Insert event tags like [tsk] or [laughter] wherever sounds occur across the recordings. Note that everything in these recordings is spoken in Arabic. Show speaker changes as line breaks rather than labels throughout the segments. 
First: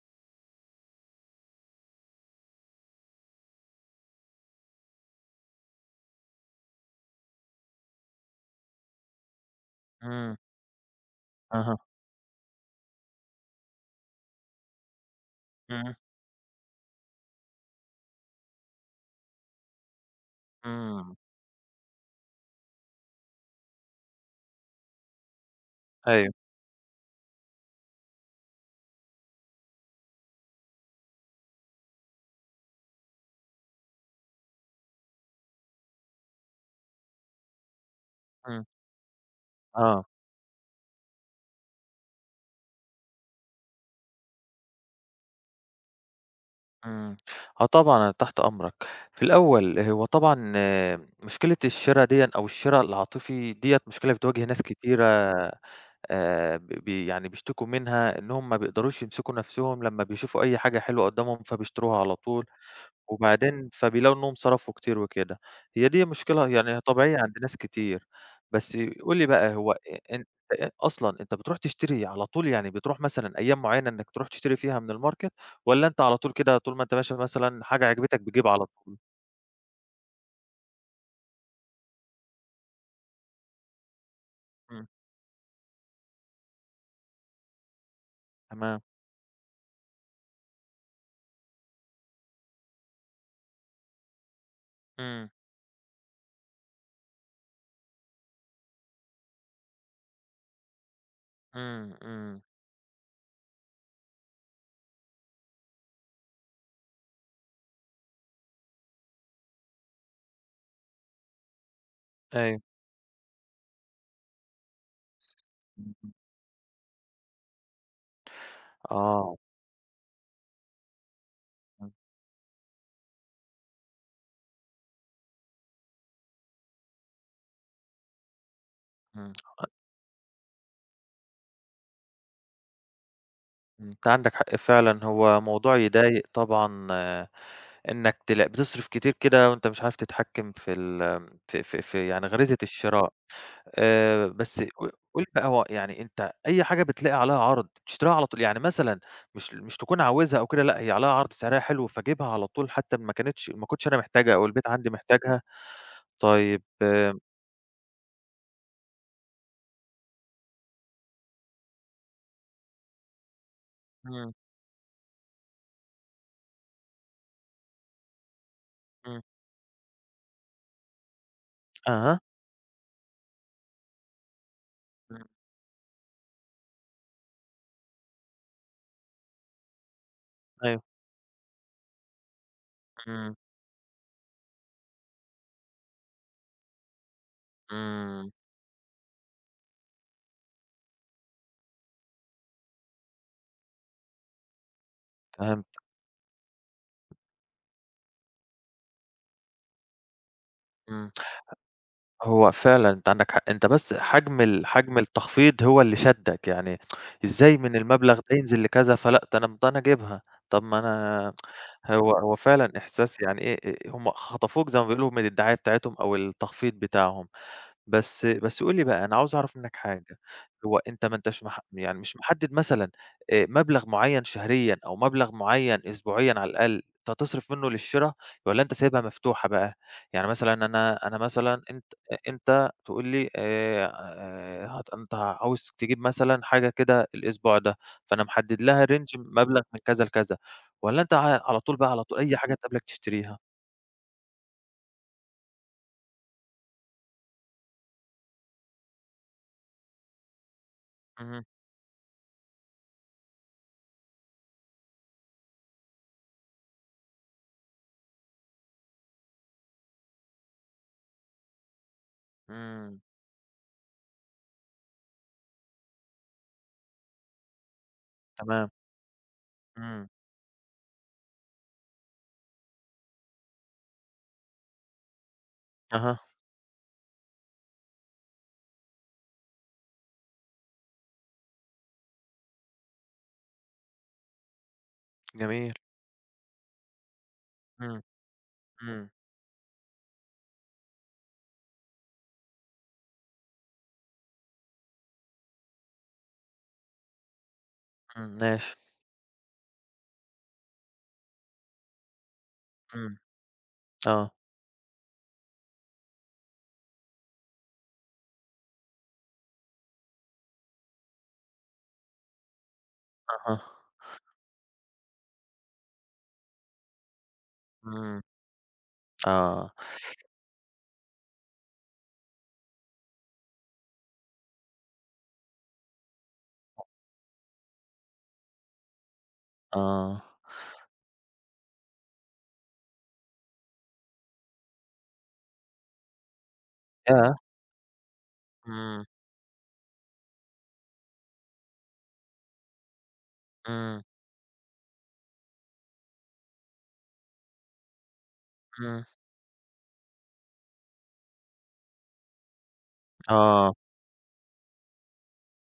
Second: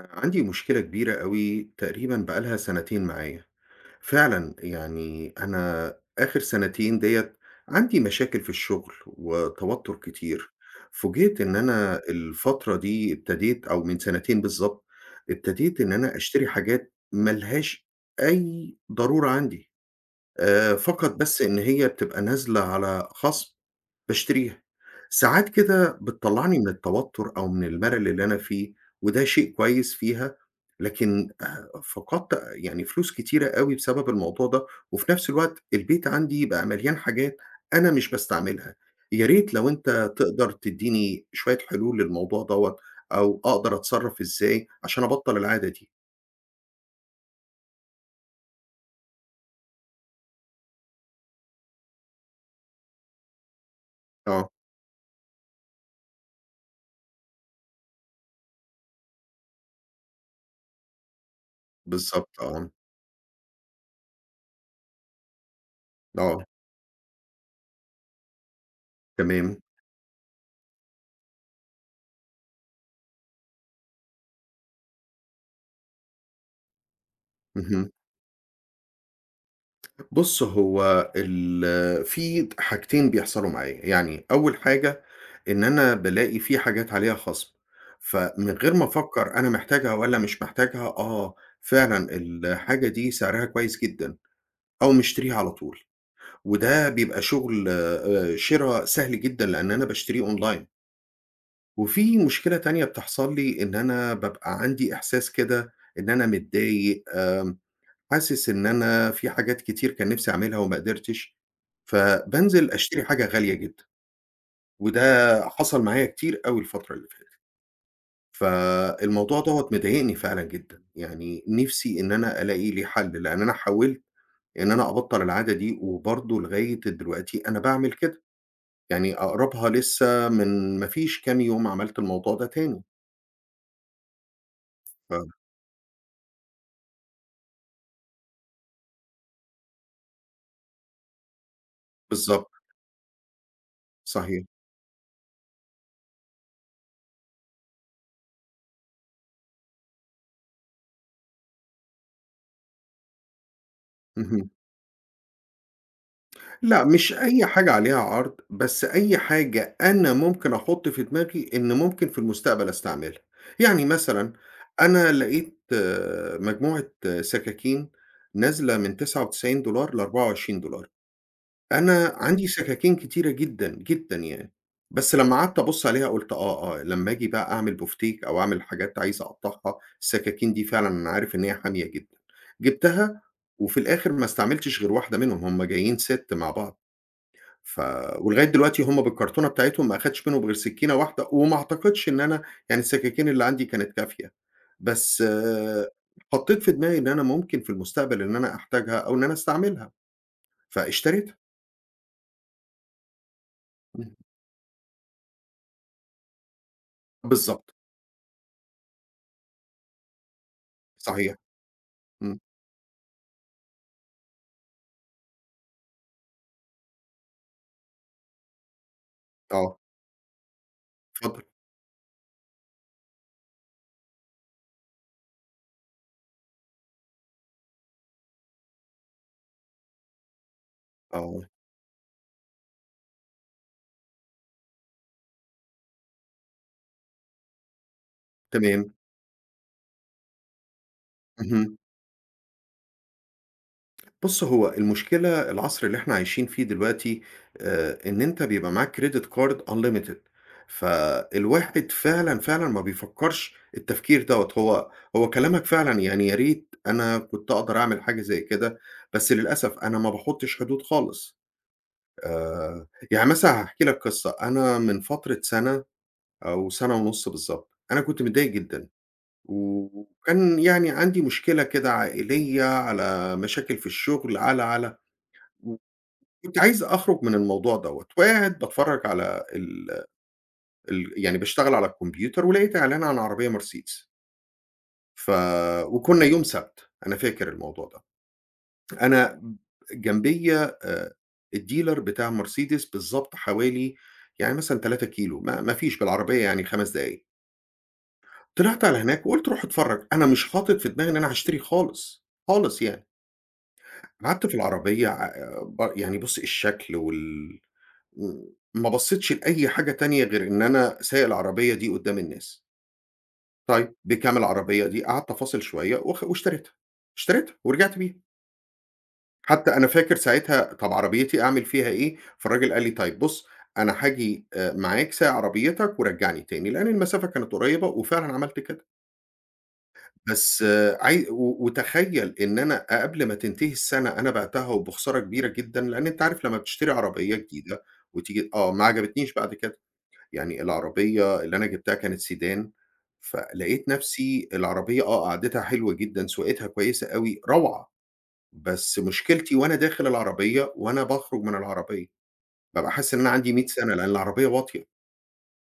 آآ عندي مشكلة كبيرة أوي تقريبًا بقى لها سَنتين معايا. فعلًا يعني أنا آخِر سَنتين ديّة عندي مشاكل في الشُغل وتوتُّر
إمم.
كتير. فوجِئت إن
أها.
أنا الفترة دي ابتديت أو من سِنتين بالضبط ابتديت إن
إمم.
أنا أشتري حاجات ما لهاش أي ضرورة عندي، آآ فقط
إمم.
بس إن هي بتبقى نازلة على خَصْم باشتريها. ساعات كده
أيوه.
بتطلّعني من التوتُّر أو من المَلَل اللي أنا فيه وده شيء كويس فيها، لكن آآ فقدت يعني فلوس كتيرة أوي بسبب الموضوع ده وفي نَفْس الوقت البيت عندي بقى مليان حاجات أنا مش
إمم.
باستعملها. يا ريت لو
آه.
أنت تقدر تدّيني شوية حلول للموضوع دوّة أو أقدر أتصرّف إزاي عشان أَبطَل العادة دي؟
إمم. آه طبعًا، أنا تحت أمرك. في الأول، هو طبعًا مشكلة الشِرا ديًّا أو الشِرا العاطفي ديّة مشكلة بتواجه
آه.
ناس كتيرة آآ ب ب يعني بيشتكوا منها إنهّم ما بيقدروش يمسكوا نَفْسهم لمّا بيشوفوا أي حاجة حلوة قُدّامهم، فبيشتروها على
بالضبط
طول
آه.
وبعدين فبيلاقوا إنّهم صرفوا كتير وكده. هي دي
آه.
مشكلة يعني هي طبيعية عند ناس كتير. بس قُل لي بقى،
تمام.
هو أ ان أ أصلًا أنت بتروح تشتري على طول؟ يعني بتروح مثلًا أيام معيّنة إنّك تروح تشتري فيها من الmarket والّا أنت على طول كده، طول ما أنت ماشي مثلًا حاجة
اهم.
عجبتك بتجيبها على ط
[tsk] بُص هو ال في حاجتين بيحصلوا معايا، يعني أوّل
امم.
حاجة إن أنا بالاقي في حاجات عليها خصم، فمن غير
تمام.
ما أفكّر أنا محتاجها والّا مش محتاجها، آه فعلًا الحاجة دي سعرها كويّس جدًا، أقوم
امم.
مشتريها على طول، وده بيبقى شغل آآ شرا سهل جدًا لأن أنا باشتريه online.
امم،
وفي
امم.
مشكلة تانية بتحصل لي، إن أنا بابقى عندي إحساس كده إن أنا متضايق، آمم حاسس إن أنا في حاجات كتير كان نفْسي أعملها وما قدرتش،
أيوه.
فبانزل أشتري حاجة غالية جدًا، وده حصل معايا كتير أوي الفترة اللي فاتت.
آه.
فالموضوع دَوّة مضايقني فعلًا جدًا، يعني نفْسي إن أنا ألاقي لي حل، لأن أنا حاولت إن أنا أبطّل العادة دي، وبرضه لغاية دلوقتي أنا باعمل كده، يعني
امم أ
أقربها لسّه من ما فيش كام يوم عملت الموضوع ده تاني.
أنت عندك حـق فعلًا،
فعلًا.
هو موضوع يضايق طبعًا إنّك تلاق بتصرّف كتير كده وأنت مش عارف تتحكّم في ال آمم ف ف في يعني
بالضبط.
غريزة الشراء. آآ
صحيح.
بس ق قٌل بقى هو يعني أنت أي حاجة بتلاقي عليها عرض بتشتريها على طول؟ يعني مثلًا مش ل مش تكون عاوزها أو كده، لأ هي عليها عرض، سعرها حلو، فاجيبها على طول حتّى إن ما كانتش ما كنتش أنا محتاجها، أو
اهم.
البيت عندي محتاجها؟ طيّب،
لأ مش
آمم
أي حاجة عليها عرض، بس أي حاجة أنا ممكن أحط في دماغي إن ممكن في المستقبل أستعملها. يعني مثلًا
امم.
أنا لقيت مجموعة سكاكين نازلة من تسعة
امم.
وتسعين دولار ل24$، أنا
أها!
عندي سكاكين كتيرة جدًا، جدًا يعني، بس
امم.
لمّا قعدت أبُص عليها قُلت آه، آه، لمّا آجي بقى أعمل بُفتيك أو أعمل حاجات عايز أقطّعها، السكاكين دي
أيوه.
فعلًا أنا عارف إن هي حامية جدًا. جِبتها
امم.
وفي الآخر ما استعملتش غير واحدة منهم، هُم جايين set مع بعض، ف
امم.
ولغاية دلوقتي هُم بالكرتونة بتاعتهم ما أخدتش منهم غير سكينة واحدة، وما أعتقدش إن أنا يعني السكاكين اللي عندي كانت كافية، بس
فهمت
حطيت في دماغي إن أنا ممكن في المستقبل إن أنا أحتاجها، أو إن أنا أستعملها،
امم. ه
فاشتريتها.
هو فعلًا أنت عندك حق، أنت بس
امم.
حجم ال حجم التخفيض هو اللي شدّك، يعني [tsk] إزاي
بالضبط.
من المبلغ ده ينزل لكذا، فلأ ده أنا امم ده أنا أجيبها، طَب ما أنا
صحيح.
هو هو
امم.
فعلًا إحساس يعني إيه أ أ هُم خطفوك زي ما بيقولوا من الدعاية بتاعتهم أو التخفيض بتاعهم. بس بس قُل لي بقى أنا عاوز أعرف منّك
آه.
حاجة، هو أنت ما أنتش
اتفضل.
مح يعني مش محدد مثلًا آآ مبلغ مُعيّن شهريًا، أو مبلغ معيّن أسبوعيًا على الأقل، أنت تصرف منّه للشراء، والّا أنت سايبها مفتوحة بقى؟ يعني مثلًا أنا أنا
آه.
مثلًا أنت أ أنت تقول لي آآ ه أنت عاوز تجيب مثلًا حاجة كده الأسبوع ده، فأنا محدد لها
تمام.
range مبلغ من كذا لكذا، والّا أنت ع على طول
اهم.
بقى على طول أي حاجة تقابلك تشتريها؟
بُصّ، هو المشكلة العصْر اللي إحنا عايشين فيه دلوقتي آآ إن أنت بيبقى معاك credit card unlimited
اهم.
فالواحد فعلًا، فعلًا ما بيفكّرش التفكير دَوَّة هو هو كلامك فعلًا، يعني يا ريت أنا كنت أقدَر أعمل حاجة زي كده، بس للأسف أنا ما باحُطّش حدود خالص. آآ
امم.
يعني مثلًا هاحكي لك قصّة، أنا من فترة سَنَة أو سَنَة ونُص بالضبط، أنا كنت متضايق
تمام.
جدًا و
امم.
وكان يعني عندي مشكلة كده عائليّة على مشاكل في الشغل على، على،
أها.
وكنت عايز أخرُج من الموضوع دَوَّة وقاعد باتفرّج على ال ال يعني باشتغل على الكمبيوتر ولقيت إعلان عن عربيّة Mercedes ف
جميل.
وكنّا يوم سبت، أنا فاكر الموضوع ده،
امم، امم.
أنا جنبيَّ آآ الdealer بتاع Mercedes بالضبط حوالي يعني مثلًا 3 كيلو، ما ما فيش بالعربيّة يعني 5 دقايق.
امم، ماشي.
طلِعت على هناك وقُلت رُوح اتفرّج، أنا مش حاطط في دماغي إن أنا هاشتري خالص، خالص يعني.
امم، آه.
قعَدت في العربية ع ب يعني بُصّ الشكل وال م ما بصّيتش لأي حاجة تانية غير إن أنا سايق العربية دي قُدّام الناس.
أها.
طيب، بكام العربيّة دي، قعَدت أفاصِل شويّة وخ واشتريتها، اشتريتها ورجِعت بيها.
امم، آه.
حتى أنا فاكر ساعتها، طَب عربيتي أعمل فيها إيه، فالراجل قال لي: "طيّب بُصّ، أنا هاجي آآ معاك سايق عربيتك ورجّعني تاني." لأن المسافة كانت قريّبة وفعلًا عملت كده.
آه.
بس عاي و وتخيّل إن أنا ق قبل ما تنتهي السَّنَة أنا بِعتها وبخسارة كبيرة جدًا، لأن أنت عارف لمّا بتشتري عربيّة
ياه!
جديدة، وتيجي آه ما
امم.
عجبتنيش بعد كده، يعني العربيّة اللي أنا جِبتها كانت sedan، فلقيت
امم.
نَفْسي العربيّة، آه قعدِتها حلوة جدًا، سواقتها كويّسة أوي روعة، بس
امم.
مشكلتي وأنا داخل العربيّة وأنا باخرج من العربيّة، بابقى حاسس إن أنا عندي مِيّة
آه.
سنة لأن العربيّة واطية.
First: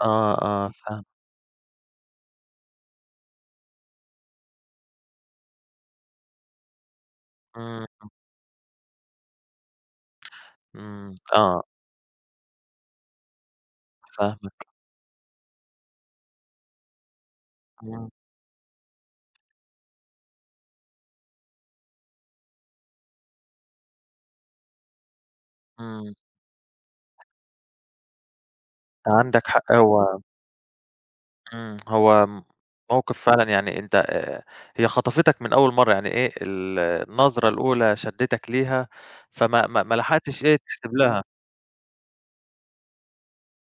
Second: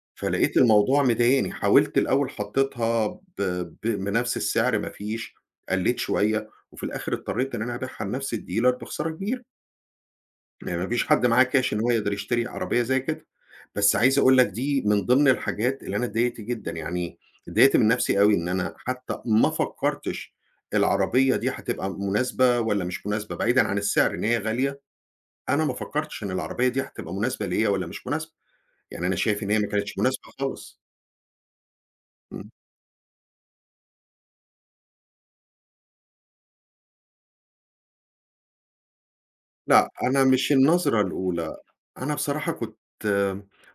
آه،
فلقيت
آه،
الموضوع
فاهمك
مضايقني، حاولت الأول حطّيتها ب ب بنَفْس السعر ما فيش، قلّيت شوية، وفي الآخِر اضطرّيت إن أنا أبيعها
امم.
لنَفْس الdealer بخسارة كبيرة. ما ما فيش
امم،
حد معاه
آه.
cash إن هو يقدَر يشتري عربيّة زي كده، بس عايز أقول لك
فاهمك.
دي من ضِمن الحاجات اللي أنا اتضايقت جدًا، يعني اتضايقت من
امم.
نَفْسي أوي إن أنا حتى ما فكّرتش، العربيّة دي هتبقى مناسبة والّا مش مناسبة بعيدًا عن السِّعر إن هي غالية، أنا ما
امم.
فكّرتش إن العربيّة دي هتبقى مناسبة ليَّ والّا مش مناسبة، يعني
أنت
أنا شايف
عندك
إن هي ما
حق،
كانتش
هو
مناسبة خالص.
امم، هو
امم.
موقِف فعلًا، يعني أنت آآ هي خطفِتَك من أول مرّة، يعني إيه ال النظرة الأولى شدّتك ليها، فما ما
لأ،
ما
أنا
لحقتش
مش
إيه، تحسِب
النظرة
لها.
الأولى. أنا بصراحة كنت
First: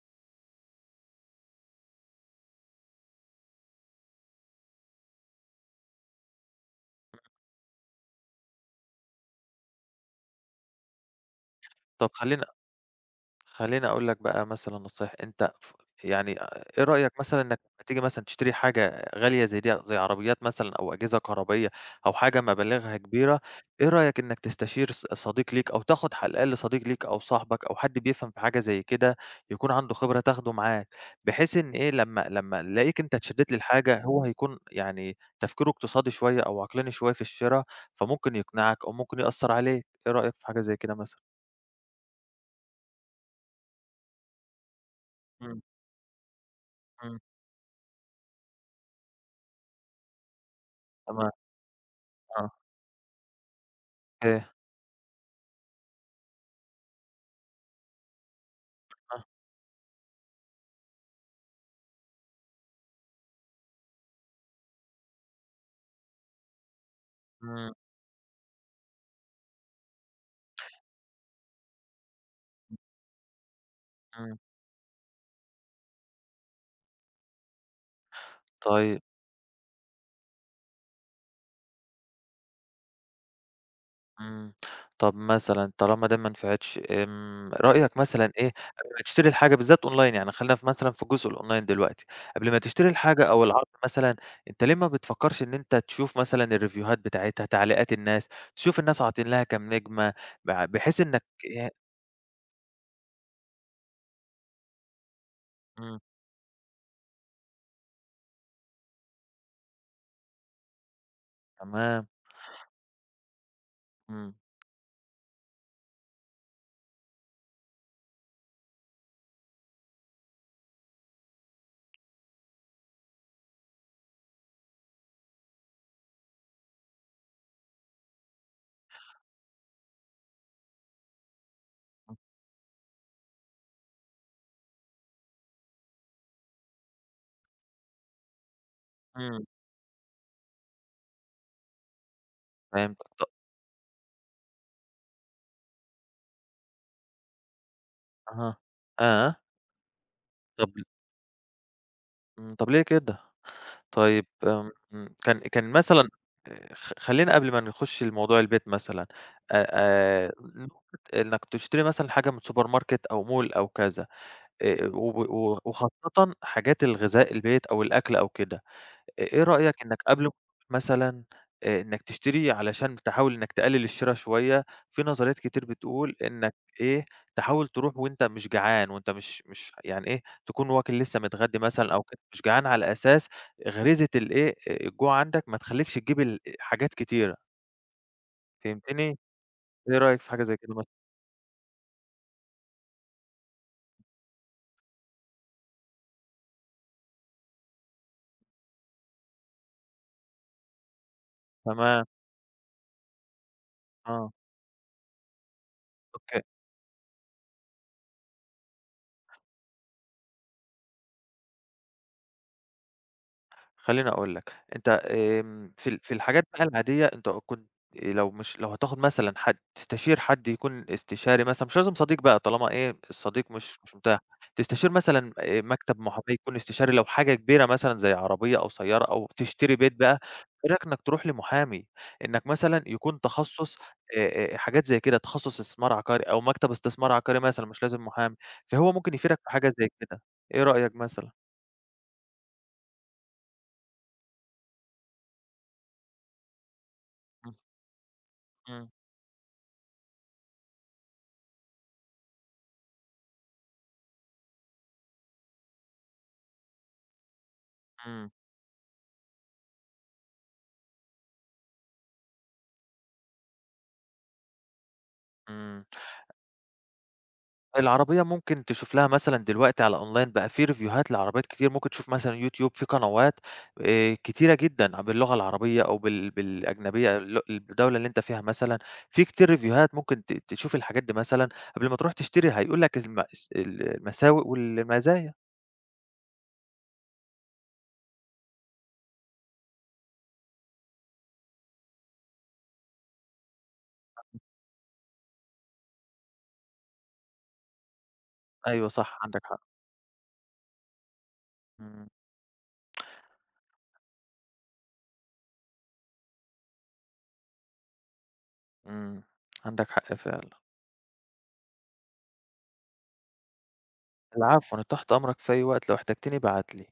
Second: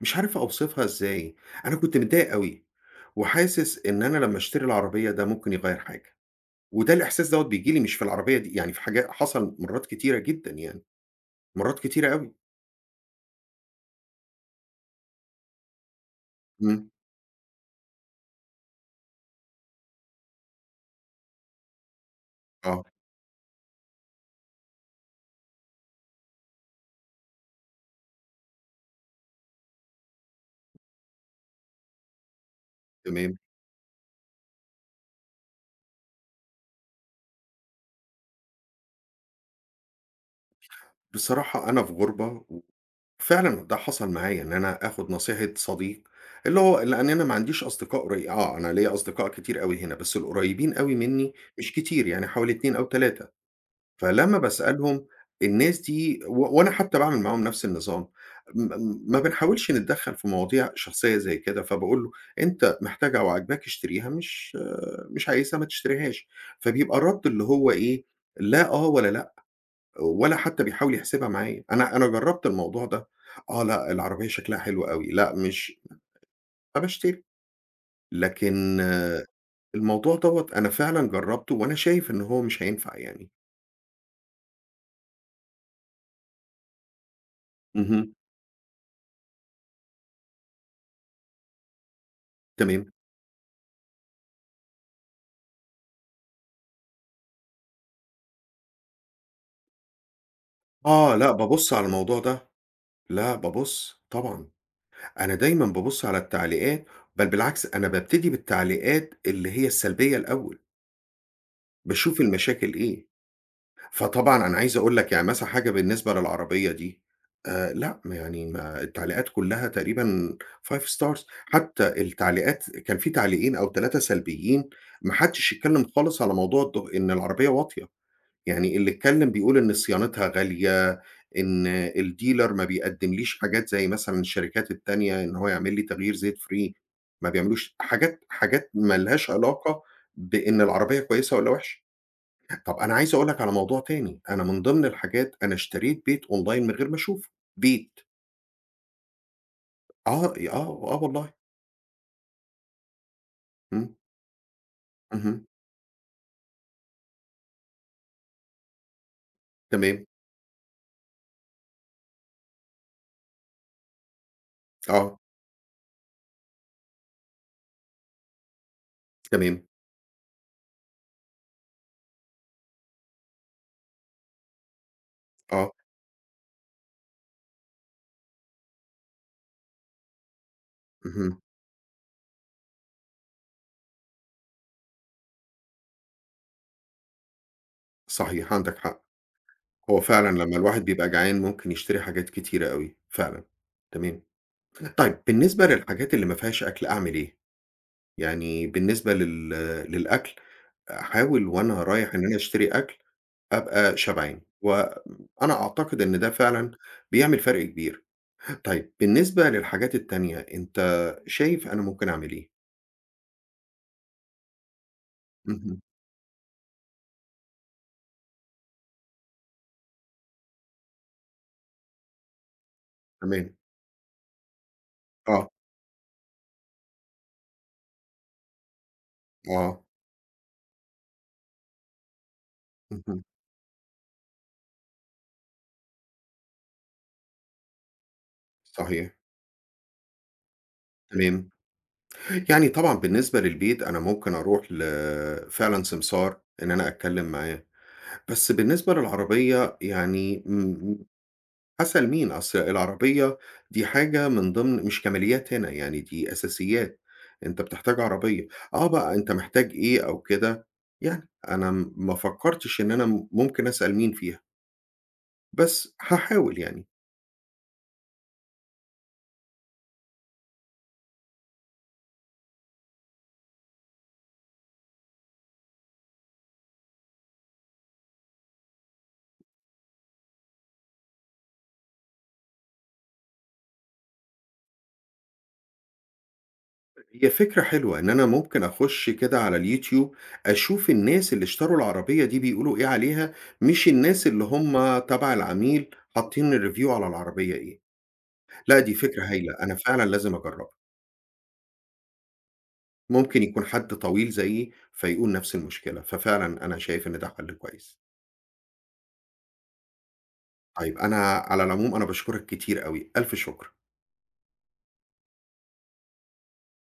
مش عارف أوصِفها إزاي؟ أنا كنت متضايق أوي، وحاسس إن أنا لمّا أشتري العربية ده ممكن يغيّر حاجة. وده الإحساس دوّة بييجي لي مش في العربية دي، يعني في حاج حصَل مرّات كتيرة جدًا يعني، مرّات
طَب
كتيرة أوي.
خلّيني خلّيني أقول لك بقى مثلًا نصايح، أنت ف يعني آآ، إيه
امم.
رأيك مثلًا إنك لما تيجي مثلًا تشتري حاجة غالية زي دي، زي عربيات مثلًا أو أجهزة كهربائية أو حاجة
آه.
مَبالغها كبيرة، إيه رأيك إنك تستشير ص صديق ليك أو تاخد على الأقل صديق ليك أو صاحبك أو حد بيفهَم في حاجة زي كده، يكون عنده خبرة تاخده معاك، بحيث إن إيه، لمّا لمّا يلاقيك أنت
تمام.
اتشدِّيت للحاجة، هو هيكون، يعني، تفكيره اقتصادي شوية أو عقلاني شوية في الشّرا، فممكن يقنِعك أو ممكن يأثّر عليك. إيه رأيك في حاجة زي كده مثلًا؟
بصراحة أنا في غُربة و فعلًا ده حصَل معايا إن أنا آخُد نصيحة
امم.
صديق، اللي هو ل لأن
امم.
أنا ما عنديش أصدقاء قري آه، أنا ليَّ أصدقاء كتير أوي هنا، بس القريّبين أوي
تمام.
منّي مش كتير، يعني حوالي
آه.
2 أو 3 فلمّا
[unintelligible]
باسألهم، الناس دي، و وأنا حتى باعمل معاهم نَفس النظام، م م ما
آه.
بنحاولش نتدخّل في مواضيع شخصية زي كده. فباقول له أنت محتاجها أو عاجباك اشتريها، مش مش عايزها، ما تشتريهاش، فبيبقى الرد اللي هو
امم.
إيه، لأ، آه، ولا لأ، ولا حتى بيحاول يحسبها معايا. أنا أنا جرّبت الموضوع ده. آه، لأ، العربية
امم.
شكلها حلو أوي، لأ مش فباشتري. لكن،
طيب.
الموضوع دوّة أنا فعلًا جرّبته، وأنا شايف إن هو مش هينفَع يعني.
امم، طب مثلًا طالما ده ما نفعتش، آمم، رأيك
اهم.
مثلًا، إيه، قبل ما تشتري الحاجة بالذات online، يعني، خلينا ف مثلًا في الجزء الonline دلوقتي، قبل ما
تمام.
تشتري الحاجة أو العرض مثلًا، أنتَ ليه ما بتفكّرش إن أنتَ تشوف مثلًا الريفيوهات بتاعتها، تعليقات الناس، تشوف الناس عاطين لها كام نجمة، بع بحيث
آه،
إنك،
لأ،
إي
بابُص على الموضوع ده. لأ، بابُص طبعًا. أنا دايمًا
امم.
بابُص على التعليقات، بل بالعكس أنا بابتدي بالتعليقات اللي هي السلبية الأول.
تمام.
باشوف المشاكل إيه.
امم.
فطبعًا أنا عايز أقول لَك، يعني مثلًا حاجة بالنسبة للعربية دي، آآ، لأ، ما يعني ما التعليقات كلها تقريبًا 5 stars حتى التعليقات كان فيه تعليقين أو 3 سلبيين، ما حدّش اتكلم خالص على موضوع الد إن العربية واطية، يعني اللي اتكلم بيقول إن صيانتها غالية، إن الdealer ما بيقدمليش حاجات زي مثلًا الشركات التانية إن هو يعملي تغيير زيت free، ما بيعملوش. حاجات حاجات ما لهاش
امم.
علاقة بإن العربية كويسة والّا وحشة. طب أنا
فهمتك
عايز
ط
أقول لَك على موضوع تاني. أنا من ضمن الحاجات، أنا اشتريت بيت online من غير ما أشوفه، بيت!
أها آه.
آه ي آه،
طَب ل
آه والله.
إمم، طَب ليه كده؟
إمم.
طيب، إمم إمم، كان
اهم.
كان مثلًا آآ، خ خلّينا قبل ما نخُش لموضوع البيت مثلًا، آآ
تمام.
آآ نقطة إنّك تشتري مثلًا حاجة من supermarket أو mall أو كذا، آآ،
آه.
و و وخاصةً حاجات الغذاء البيت أو الأكل أو كده، إ إيه
تمام.
رأيك إنك قبل [unintelligible] مثلًا آآ إنك تشتري علشان تحاول إنك تقلل الشرا شويّة، فيه نظريات كتير
آه.
بتقول إنك إيه، تحاول تروح وأنتَ مش جعان وأنتَ مش مش يعني إيه، تكون واكل لسه
اهم.
متغدّي مثلًا أو [unintelligible] مش جعان، على أساس غريزة الإيه، آآ الجوع عندك ما تخلّيكش تجيب ال حاجات كتيرة.
صحيح، عندك حق.
فهمتني؟ إيه
هو
رأيك
فعلًا
في حاجة
لمّا
زي كده
الواحد
مثلًا؟
بيبقى جعان ممكن يشتري حاجات كتيرة أوي، فعلًا. تمام. طيب بالنسبة للحاجات اللي ما فيهاش أكل أعمل إيه؟ يعني بالنسبة لل للأكل، أحاول وأنا
تمام.
رايح إن أنا أشتري أكل أبقى
آه.
شبعان. وأنا أعتقد إن ده
أوكي.
فعلًا بيعمل فرق كبير. طيب بالنسبة للحاجات التانية، أنتَ شايف أنا ممكن أعمل إيه؟
خلّيني أقول لك، أنت آمم،
اهم.
في ال في الحاجات بقى العادية أنت أ كنت آآ لو مش لو هتاخد مثلًا حد، تستشير حد يكون استشاري مثلًا، مش لازم صديق بقى طالما إيه الصديق
تمام.
مش مش متاح، تستشير مثلًا
آه.
آآ مكتب محاماة يكون استشاري لو حاجة كبيرة مثلًا زي عربية أو سيارة أو تشتري
آه.
بيت بقى، إيه رأيك إنك ترُوح لمحامي، إنك مثلًا يكون
اهم.
تخصُّص آآ آآ حاجات زي كده، تخصُّص استثمار عقاري أو مكتب استثمار عقاري مثلًا مش لازم محامي، فهو
صحيح.
ممكن يفيدك في حاجة زي كده، إيه رأيك مثلًا؟
تمام. يعني طبعًا بالنسبة للبيت أنا ممكن أرُوح ل فعلًا سمسار إن أنا أتكلّم
إمم.
معاه، بس
إمم.
بالنسبة للعربية يعني، امم امم أسأل مين؟ أصل العربية دي حاجة من ضِمن مش كماليات هنا، يعني دي أساسيات، أنت بتحتاج
إمم.
عربية، آه بقى أنت محتاج إيه أو كده يعني أنا م ما فكّرتش إن أنا م ممكن أسأل مين فيها
إمم.
بس هاحاول يعني.
العربية ممكن تشوف لها مثلًا دلوقتي على online بقى في ريفيوهات لعربيات كتير، ممكن تشوف مثلًا YouTube في قنوات آآ كتيرة جدًا ع باللغة العربية أو بال بالأجنبية لؤ الدولة اللي أنت فيها، مثلًا في كتير ريفيوهات ممكن ت تشوف الحاجات دي مثلًا قبْل ما ترُوح تشتري، هيقول لك المأس المساوئ والمزايا.
هي فكرة حلوة إن أنا ممكن أخش كده على الYouTube أشوف الناس اللي اشتروا العربية دي بيقولوا إيه عليها، مش الناس اللي هُم تبع العميل حاطّين الreview على العربية إيه. لأ
أيوه
دي
صح،
فكرة
عندك
هايلة،
حق.
أنا فعلًا لازم أجرّبها.
إمم.
ممكن يكون حد طويل زيي فيقول نَفْس المشكلة، ففعلًا أنا شايف إن ده حَل كويس.
إمم، عندك حق فعلًا.
طيب أنا على العموم أنا باشكُرك كتير أوي، ألْف شُكر.
العفو، أنا تحت أمرك في أي وقت لو احتجتني ابعت لي.